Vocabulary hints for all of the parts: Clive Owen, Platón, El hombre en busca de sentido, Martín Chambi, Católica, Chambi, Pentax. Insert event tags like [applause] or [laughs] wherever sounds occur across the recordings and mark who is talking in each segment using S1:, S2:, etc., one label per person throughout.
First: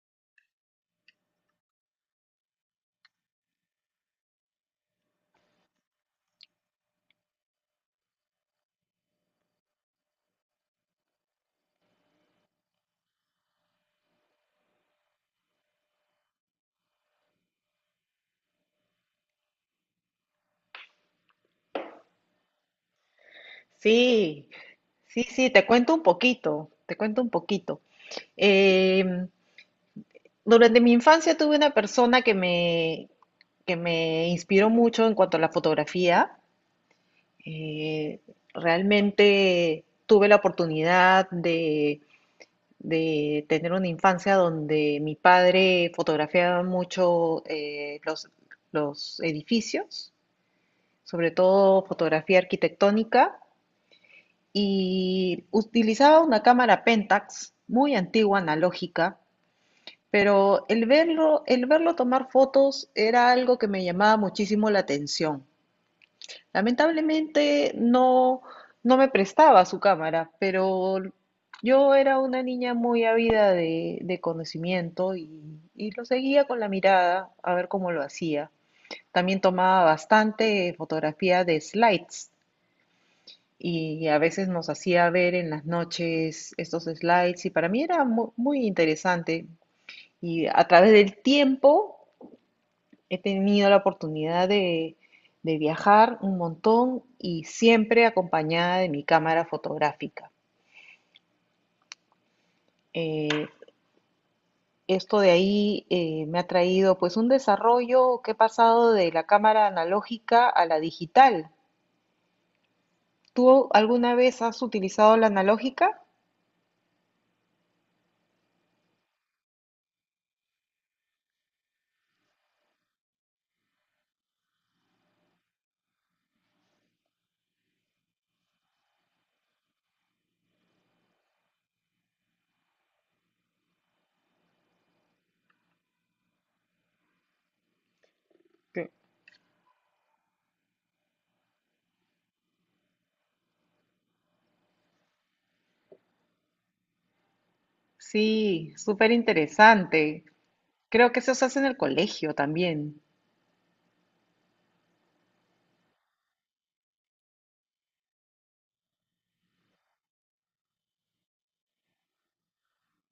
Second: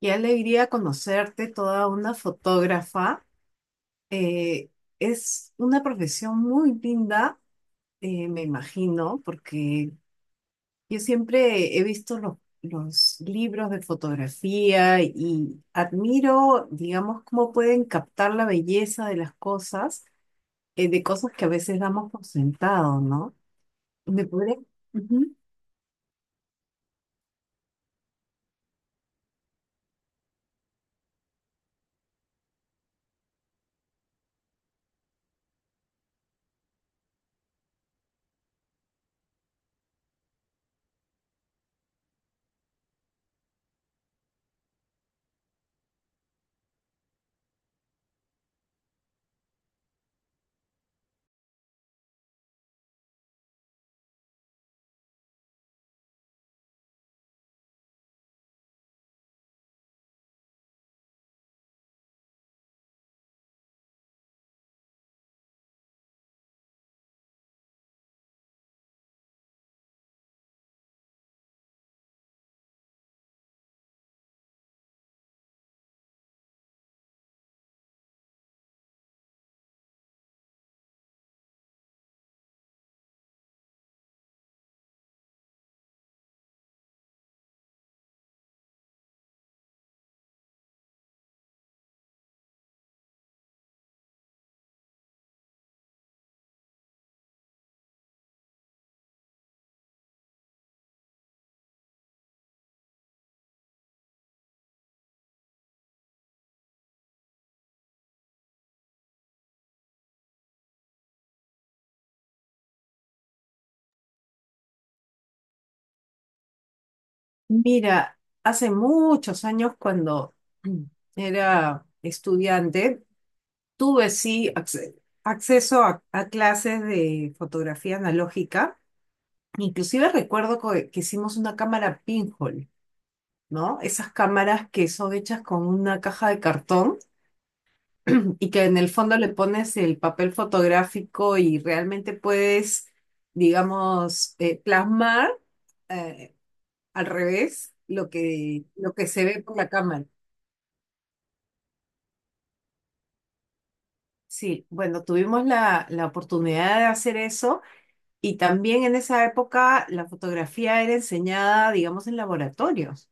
S1: Qué alegría conocerte, toda una fotógrafa. Eh, es una profesión muy linda, me imagino, porque yo siempre he visto los libros de fotografía y admiro, digamos, cómo pueden captar la belleza de las cosas, de cosas que a veces damos por sentado, ¿no? ¿Me
S2: Sí,
S1: podrías-
S2: sí,
S1: Ujú.
S2: sí, te cuento un poquito, te cuento un poquito. Em, Durante mi infancia tuve una persona que me inspiró mucho en cuanto a la fotografía. Eh, Realmente tuve la oportunidad de tener una infancia donde mi padre fotografiaba mucho los edificios, sobre todo fotografía arquitectónica. Y utilizaba una cámara Pentax muy antigua, analógica, pero el verlo tomar fotos era algo que me llamaba muchísimo la atención. Lamentablemente no, no me prestaba su cámara, pero yo era una niña muy ávida de conocimiento y lo seguía con la mirada a ver cómo lo hacía. También tomaba bastante fotografía de slides y a veces nos hacía ver en las noches estos slides y para mí era muy interesante. Y a través del tiempo he tenido la oportunidad de viajar un montón y siempre acompañada de mi cámara fotográfica. Eh, Esto de ahí me ha traído pues un desarrollo que he pasado de la cámara analógica a la digital. ¿Tú alguna vez has utilizado la analógica?
S1: Mira, hace muchos años cuando [clears throat] era estudiante, tuve acceso a clases de fotografía analógica. Inclusive recuerdo que hicimos una cámara pinhole, ¿no? Esas cámaras que son hechas con una caja de cartón [clears throat] y que en el
S2: Que-
S1: fondo le pones el papel fotográfico y realmente puedes, digamos, plasmar eh, al revés
S2: Sí,
S1: lo que
S2: súper
S1: se ve por la cámara.
S2: interesante. Creo que eso se hace en el colegio también.
S1: Sí, bueno, tuvimos la oportunidad de hacer eso. Y también en esa época la fotografía era enseñada, digamos, en laboratorios,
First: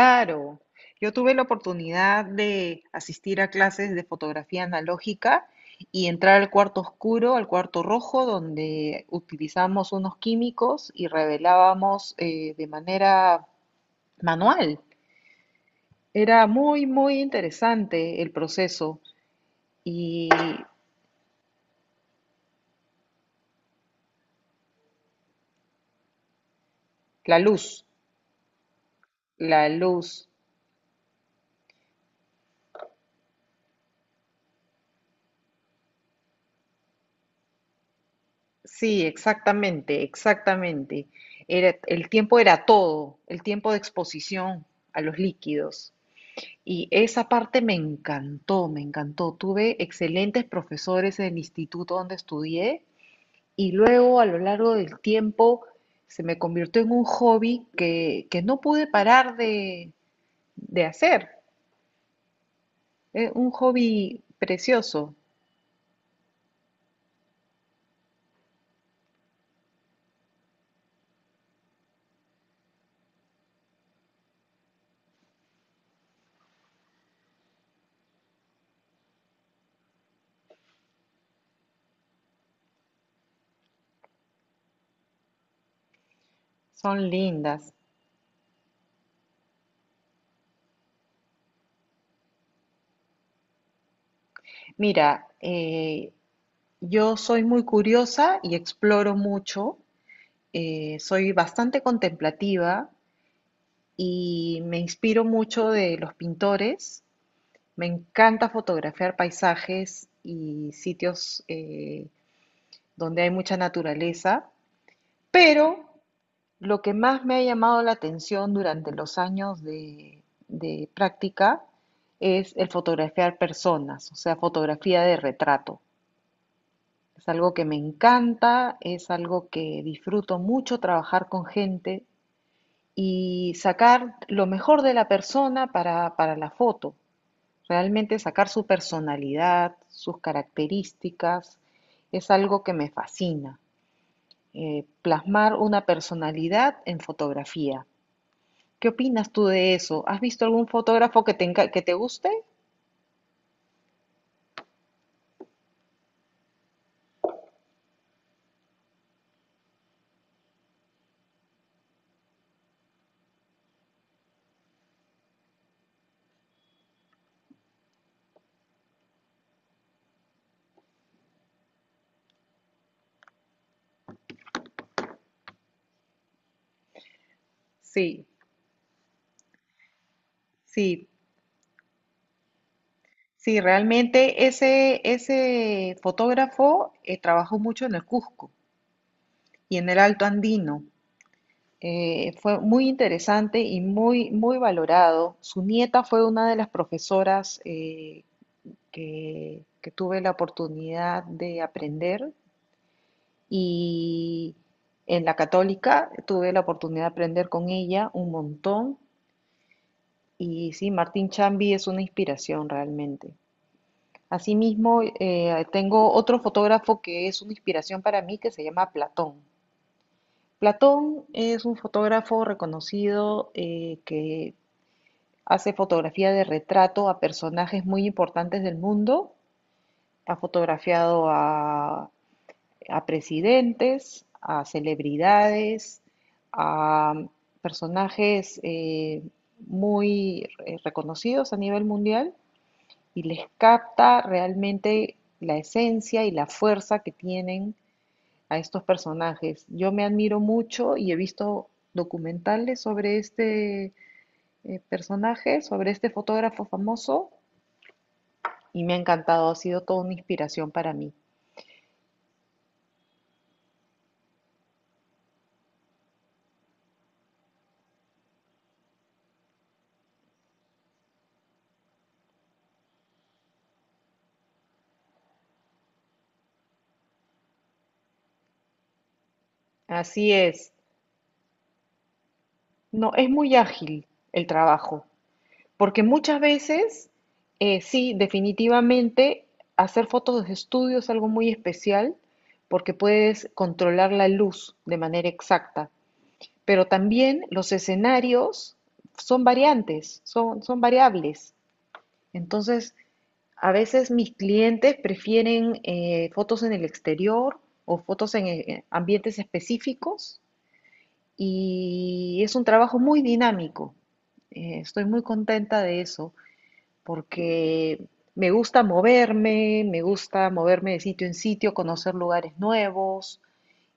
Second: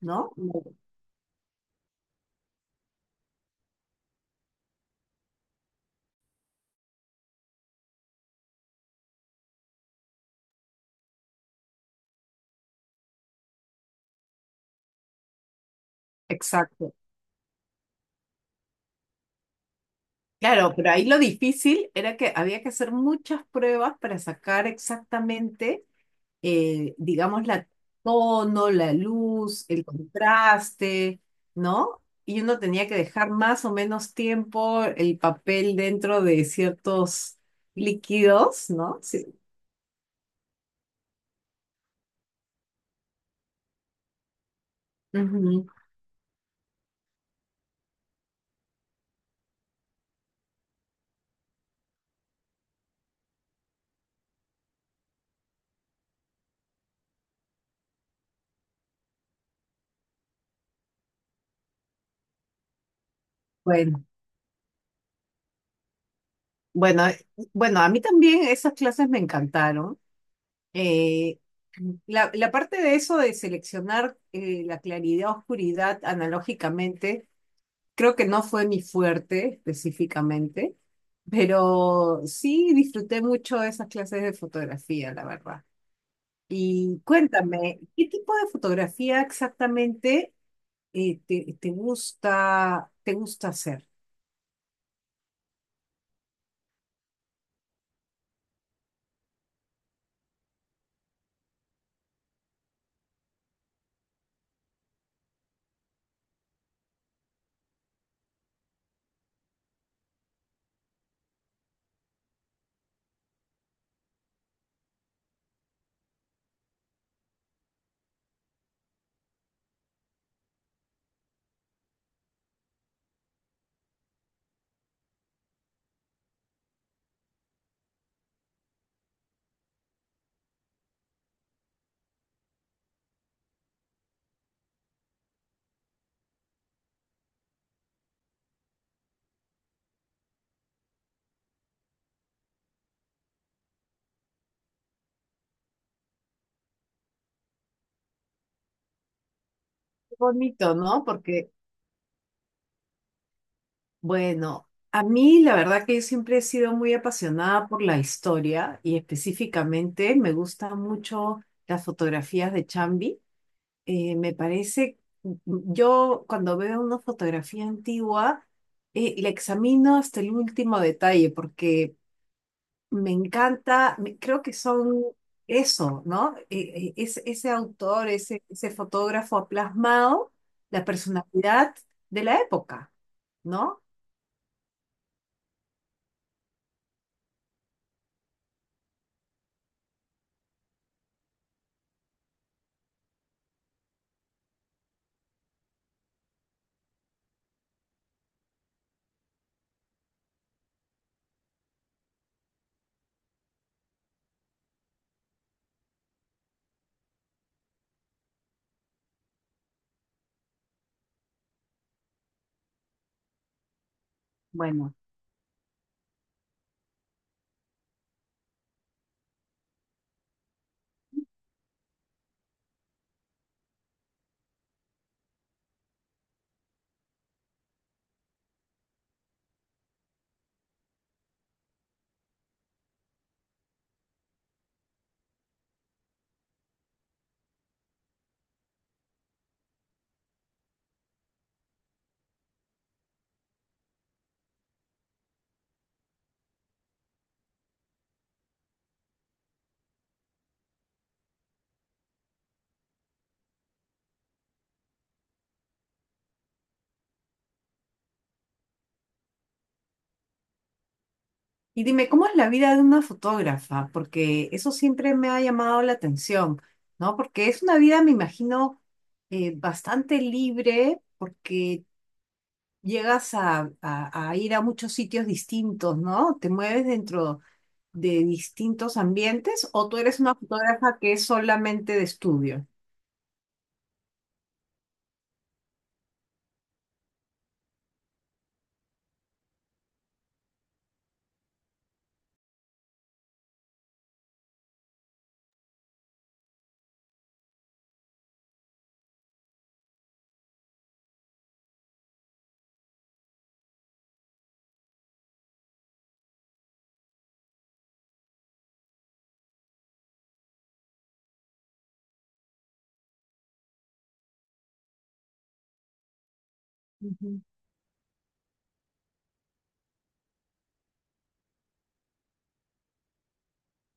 S1: ¿no?
S2: Yo tuve la oportunidad de asistir a clases de fotografía analógica y entrar al cuarto oscuro, al cuarto rojo, donde utilizamos unos químicos y revelábamos de manera manual. Era muy,
S1: Exacto.
S2: muy interesante el proceso y
S1: Claro, pero ahí lo difícil era que había que hacer muchas pruebas para sacar exactamente,
S2: la
S1: digamos, la
S2: luz,
S1: tono, la luz,
S2: la
S1: el
S2: luz.
S1: contraste, ¿no? Y uno tenía que dejar más o menos tiempo el papel dentro de ciertos líquidos, ¿no?
S2: Sí,
S1: Sí.
S2: exactamente, exactamente. Era, el tiempo era todo, el tiempo de exposición a los
S1: Ujú.
S2: líquidos. Y esa parte me encantó, me encantó. Tuve excelentes profesores en el instituto donde estudié y luego a lo largo del tiempo se me convirtió en un hobby que no pude parar de hacer. Es un
S1: Bueno,
S2: hobby precioso,
S1: Bueno, eh, bueno, a mí también esas clases me encantaron. Eh, la parte de eso de seleccionar la claridad, oscuridad analógicamente, creo que no fue mi fuerte específicamente, pero sí disfruté mucho esas clases de fotografía, la verdad. Y
S2: son lindas.
S1: cuéntame, ¿qué tipo de fotografía exactamente te gusta hacer?
S2: Mira, yo soy muy curiosa y exploro mucho, soy bastante contemplativa y me inspiro mucho de los pintores. Me encanta fotografiar paisajes y sitios donde hay mucha naturaleza, pero lo que más me ha llamado la atención durante los años de práctica es el fotografiar personas, o sea, fotografía de retrato. Es algo que me encanta, es algo que disfruto mucho trabajar con gente y sacar lo mejor de la persona para la foto. Realmente sacar su personalidad, sus características, es algo que me fascina. Plasmar una personalidad en fotografía. ¿Qué opinas tú de eso?
S1: Qué
S2: ¿Has visto algún
S1: bonito, ¿no?
S2: fotógrafo
S1: Porque
S2: que te guste?
S1: bueno, a mí la verdad que yo siempre he sido muy apasionada por la historia y específicamente me gustan mucho las fotografías de Chambi. Eh, me parece, yo cuando veo una fotografía antigua, la examino hasta el último detalle porque me encanta, creo que son eso, ¿no? Ese autor,
S2: Sí,
S1: ese fotógrafo ha plasmado la
S2: sí.
S1: personalidad de la época,
S2: Sí,
S1: ¿no?
S2: realmente ese, ese fotógrafo trabajó mucho en el Cusco y en el Alto Andino. Fue muy interesante y muy, muy valorado. Su nieta fue una de las profesoras que tuve la oportunidad de aprender y en la Católica tuve la oportunidad de aprender con ella un montón. Y sí, Martín Chambi es una inspiración realmente.
S1: Bueno.
S2: Asimismo, tengo otro fotógrafo que es una inspiración para mí que se llama Platón. Platón es un fotógrafo reconocido que hace fotografía de retrato a personajes muy importantes del mundo. Ha fotografiado a presidentes, a celebridades, a personajes muy reconocidos a nivel mundial y les capta realmente la esencia y la fuerza que tienen a estos personajes. Yo me admiro mucho y he visto documentales sobre este personaje, sobre este fotógrafo famoso y me ha encantado, ha sido toda una inspiración para mí.
S1: Y dime, ¿cómo es la vida de una fotógrafa? Porque eso siempre me ha llamado la atención, ¿no? Porque es una vida, me imagino, bastante libre, porque llegas a ir a muchos sitios distintos, ¿no? Te mueves dentro de distintos ambientes, o tú eres
S2: Así
S1: una
S2: es,
S1: fotógrafa que es solamente de estudio.
S2: no, es muy ágil el trabajo. Porque muchas veces, sí, definitivamente hacer fotos de estudio es algo muy especial porque puedes controlar la luz de manera exacta, pero también los escenarios son variantes, son, son variables. Entonces, a veces mis clientes prefieren fotos en el exterior o fotos en ambientes específicos y es un trabajo muy dinámico. Estoy muy contenta de eso porque me gusta moverme de sitio en sitio, conocer lugares nuevos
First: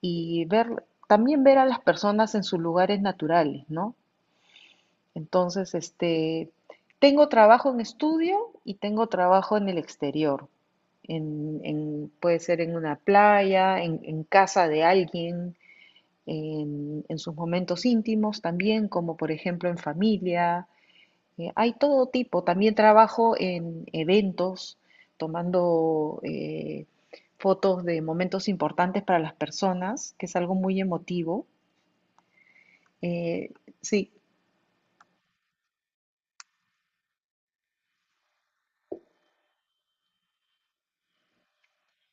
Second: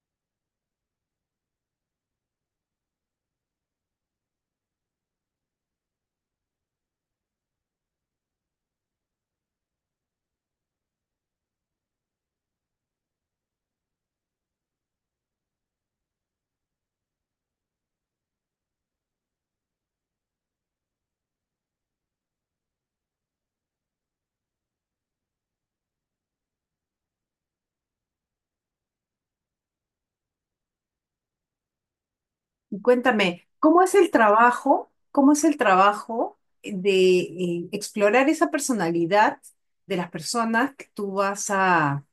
S2: y ver, también ver a las personas en sus lugares naturales, ¿no? Entonces, este, tengo trabajo en estudio y tengo trabajo en el exterior. En, puede ser en una playa, en casa de alguien, en sus momentos íntimos también, como por ejemplo en familia, hay todo tipo. También trabajo en eventos, tomando fotos de momentos importantes para las personas, que es algo muy emotivo.
S1: Y cuéntame,
S2: Eh,
S1: ¿cómo es
S2: sí,
S1: el trabajo? ¿Cómo es el trabajo de explorar esa personalidad de las personas que tú vas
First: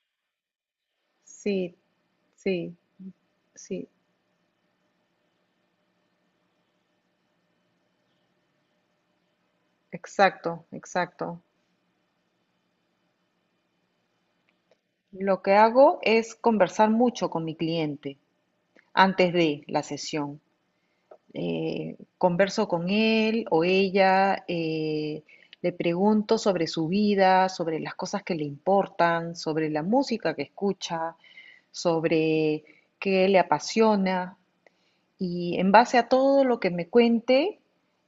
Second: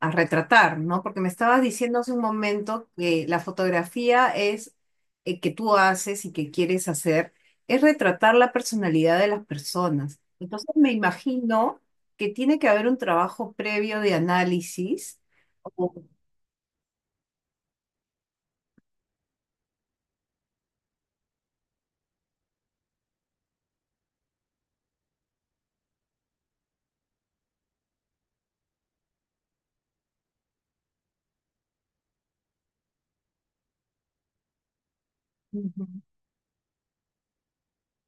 S1: a retratar, ¿no? Porque me estabas
S2: sí,
S1: diciendo hace un
S2: sí,
S1: momento que la
S2: sí,
S1: fotografía es que tú haces y que quieres hacer, es retratar la personalidad de las personas.
S2: exacto,
S1: Entonces me
S2: exacto.
S1: imagino que tiene que haber un trabajo previo de análisis.
S2: Lo que hago
S1: o-
S2: es conversar mucho con mi cliente antes de la sesión. Converso con él o ella, le pregunto sobre su vida, sobre las cosas que le importan, sobre la música que escucha, sobre qué le apasiona y en
S1: Ujú.
S2: base a todo lo que me cuente,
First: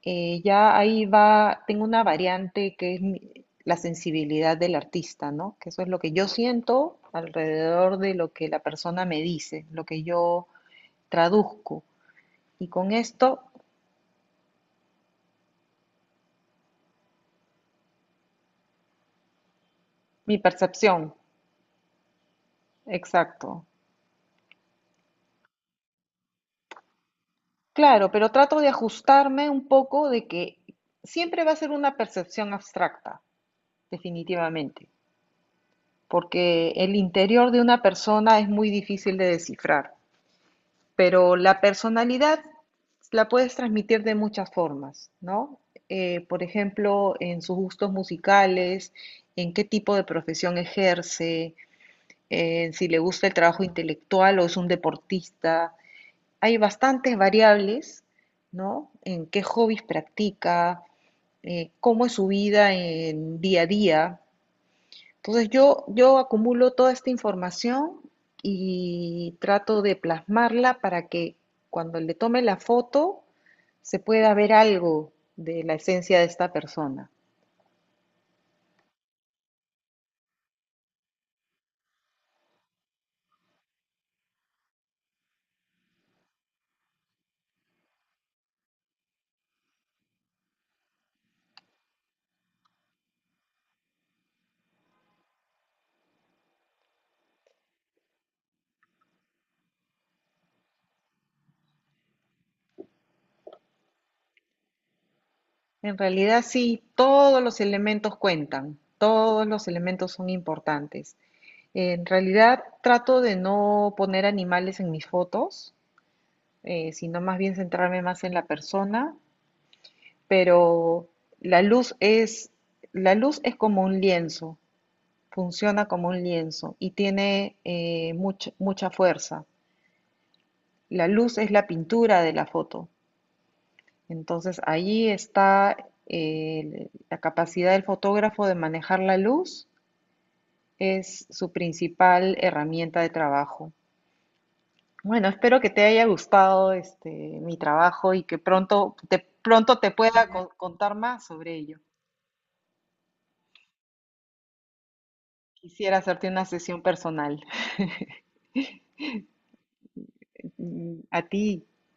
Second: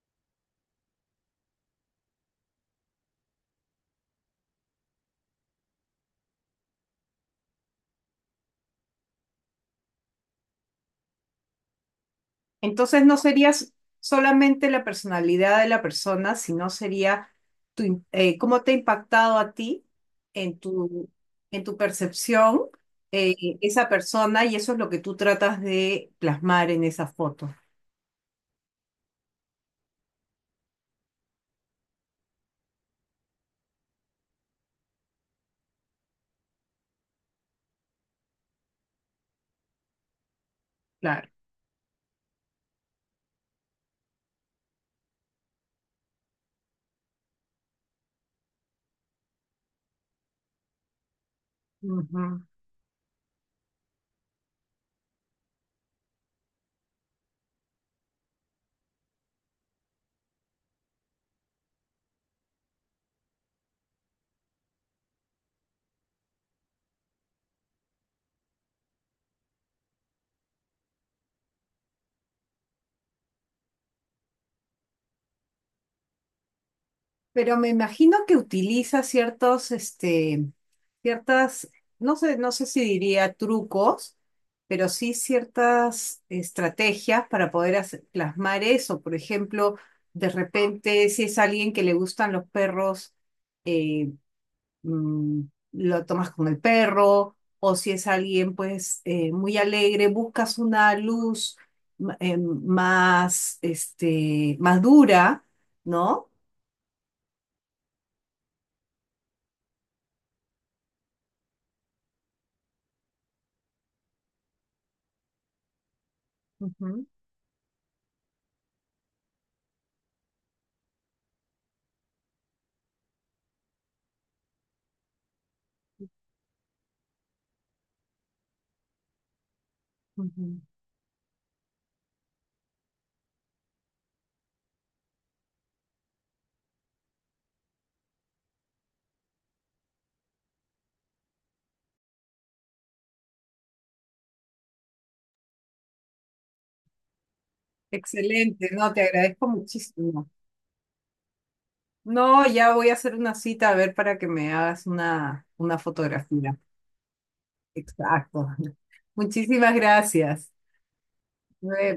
S2: ya ahí va, tengo una variante que es la sensibilidad del artista, ¿no? Que eso es lo que yo siento alrededor de lo que la persona me dice, lo que yo traduzco. Y con
S1: Entonces no
S2: esto
S1: sería solamente la personalidad de la persona, sino sería cómo te ha impactado a ti
S2: mi
S1: en
S2: percepción,
S1: en tu percepción eh,
S2: exacto.
S1: esa persona, y eso es lo que tú tratas de plasmar en esa foto.
S2: Claro, pero trato de ajustarme un poco de que siempre va a ser una percepción abstracta, definitivamente, porque el interior de una persona es muy difícil de descifrar,
S1: Claro.
S2: pero la personalidad la puedes transmitir de muchas formas, ¿no? Por ejemplo, en sus gustos musicales, en qué tipo de profesión ejerce,
S1: Ujú.
S2: en si le gusta el trabajo intelectual o es un deportista, hay bastantes variables, ¿no? En qué hobbies practica, cómo es su vida en día a día. Entonces yo acumulo toda esta información y trato de plasmarla para que cuando le tome la foto se pueda ver algo de la esencia de esta persona.
S1: Pero me imagino que utiliza ciertos, este, ciertas, no sé, no sé si diría trucos, pero sí ciertas estrategias para poder plasmar eso. Por ejemplo, de repente, si es alguien que le gustan los perros, eh, mm, lo tomas con el perro, o si es alguien, pues, muy alegre, buscas una luz más, este, más dura,
S2: En
S1: ¿no?
S2: realidad sí, todos los elementos cuentan, todos los elementos son importantes. En realidad trato de no poner animales en mis fotos,
S1: Ujú,
S2: sino más bien centrarme más en la persona, pero la luz es, la luz es como un lienzo, funciona como un lienzo y tiene mucha, mucha fuerza.
S1: ujú.
S2: La luz es la pintura de la foto, entonces ahí está la capacidad del fotógrafo de manejar la luz, es su principal herramienta de trabajo. Bueno, espero que te haya gustado este mi trabajo y que
S1: Excelente, no, te agradezco
S2: pronto te pueda
S1: muchísimo.
S2: contar más sobre ello.
S1: No, ya voy a hacer una cita a ver para que me hagas una
S2: Quisiera hacerte una
S1: fotografía.
S2: sesión personal. [laughs]
S1: Exacto. [laughs] Muchísimas gracias.
S2: A ti.
S1: Nos vemos.